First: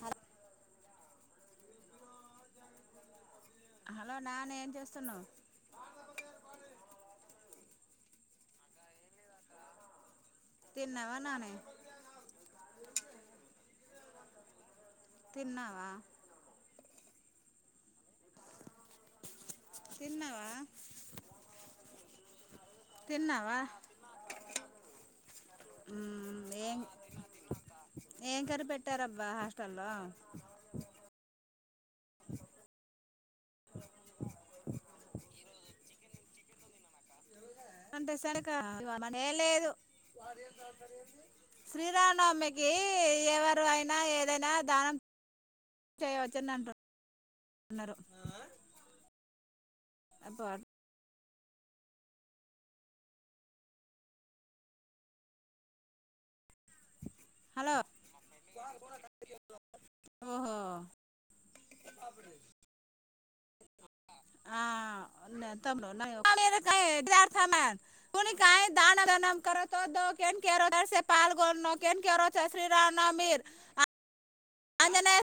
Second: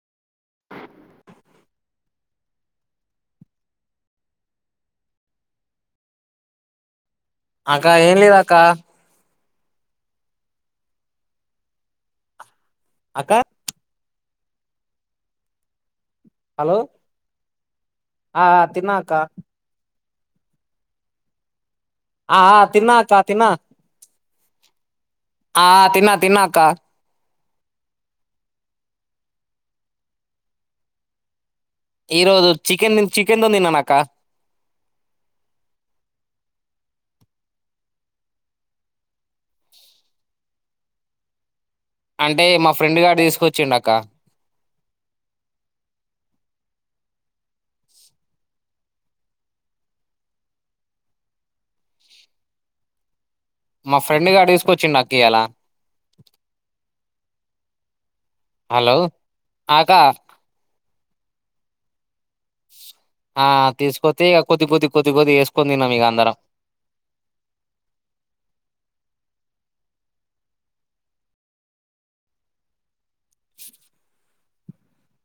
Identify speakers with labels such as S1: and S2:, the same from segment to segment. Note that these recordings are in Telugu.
S1: హ హలో నా న ఏం చేస్తున్నా
S2: అకా ఏంలేదక్క
S1: తిన్నవా నాని
S2: అక్క
S1: తిన్నావా
S2: హలో ఆ తినకా
S1: తిన్నావా
S2: ఆ తిన్నాక తిన్నా
S1: తిన్నావా
S2: ఆ తిన్నా
S1: మ్మ్
S2: తిన్నాకా
S1: ఏం ఏం కర్రీ పెట్టారబ్బా హాస్టల్లో
S2: ఈరోజు చికెన్ చికెన్ తిన్న అక్క
S1: అంటే [unintelligible] ఏం లేదు
S2: అంటే
S1: శ్రీరామనవమికి
S2: మా ఫ్రెండ్ గాడు
S1: ఎవరు
S2: తీసుకొచ్చిండు అక్క
S1: అయినా ఏదైనా దానం చేయవచ్చుని అంటారు న్నరూ అ
S2: మా ఫ్రెండ్ గాడు తీసుకొచ్చిండక్క ఇయలా
S1: హలో
S2: హలో ఆకా
S1: అప్పుడు
S2: ఆ తీసుకొతే ఇగ కొద్ది కొద్ది కొద్ది కొద్ది వేసుకొని తిన్నాం
S1: [unintelligible]
S2: ఇగ అందరం
S1: [inaudible] నామర్ [inaudible] అంజనేయా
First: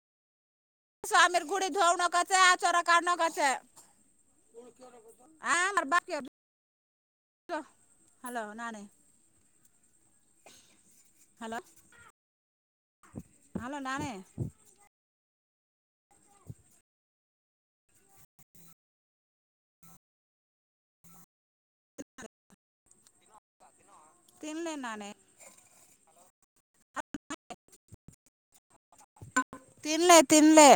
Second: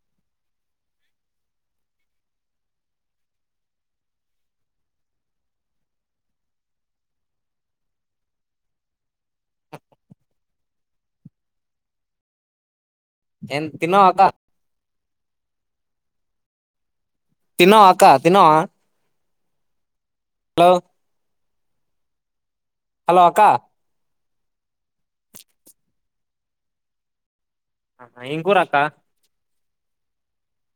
S1: స్వామిీ గుడి ున కచ్చ అచరా కన కచ్చ [unintelligible] హ హలో నాని హలో
S2: ఎ
S1: హలో
S2: తిన్నావా
S1: నానే
S2: అక్క తిన్నావా అక్క తిన్నావా హలో హలో అక్క
S1: తినలే నాని అ [inaudible]
S2: ఏం కూరక్క
S1: తినలే తినలే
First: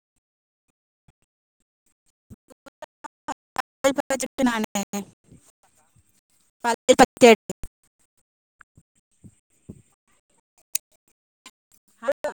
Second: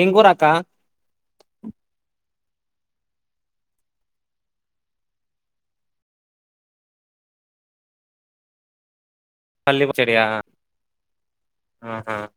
S2: ఏం కూర అక్క
S1: ప చెట్న్నా పేలు పచ్చేడి [unintelligible]
S2: పల్లి పచెడియా ఉమ్ హ్మ్మ్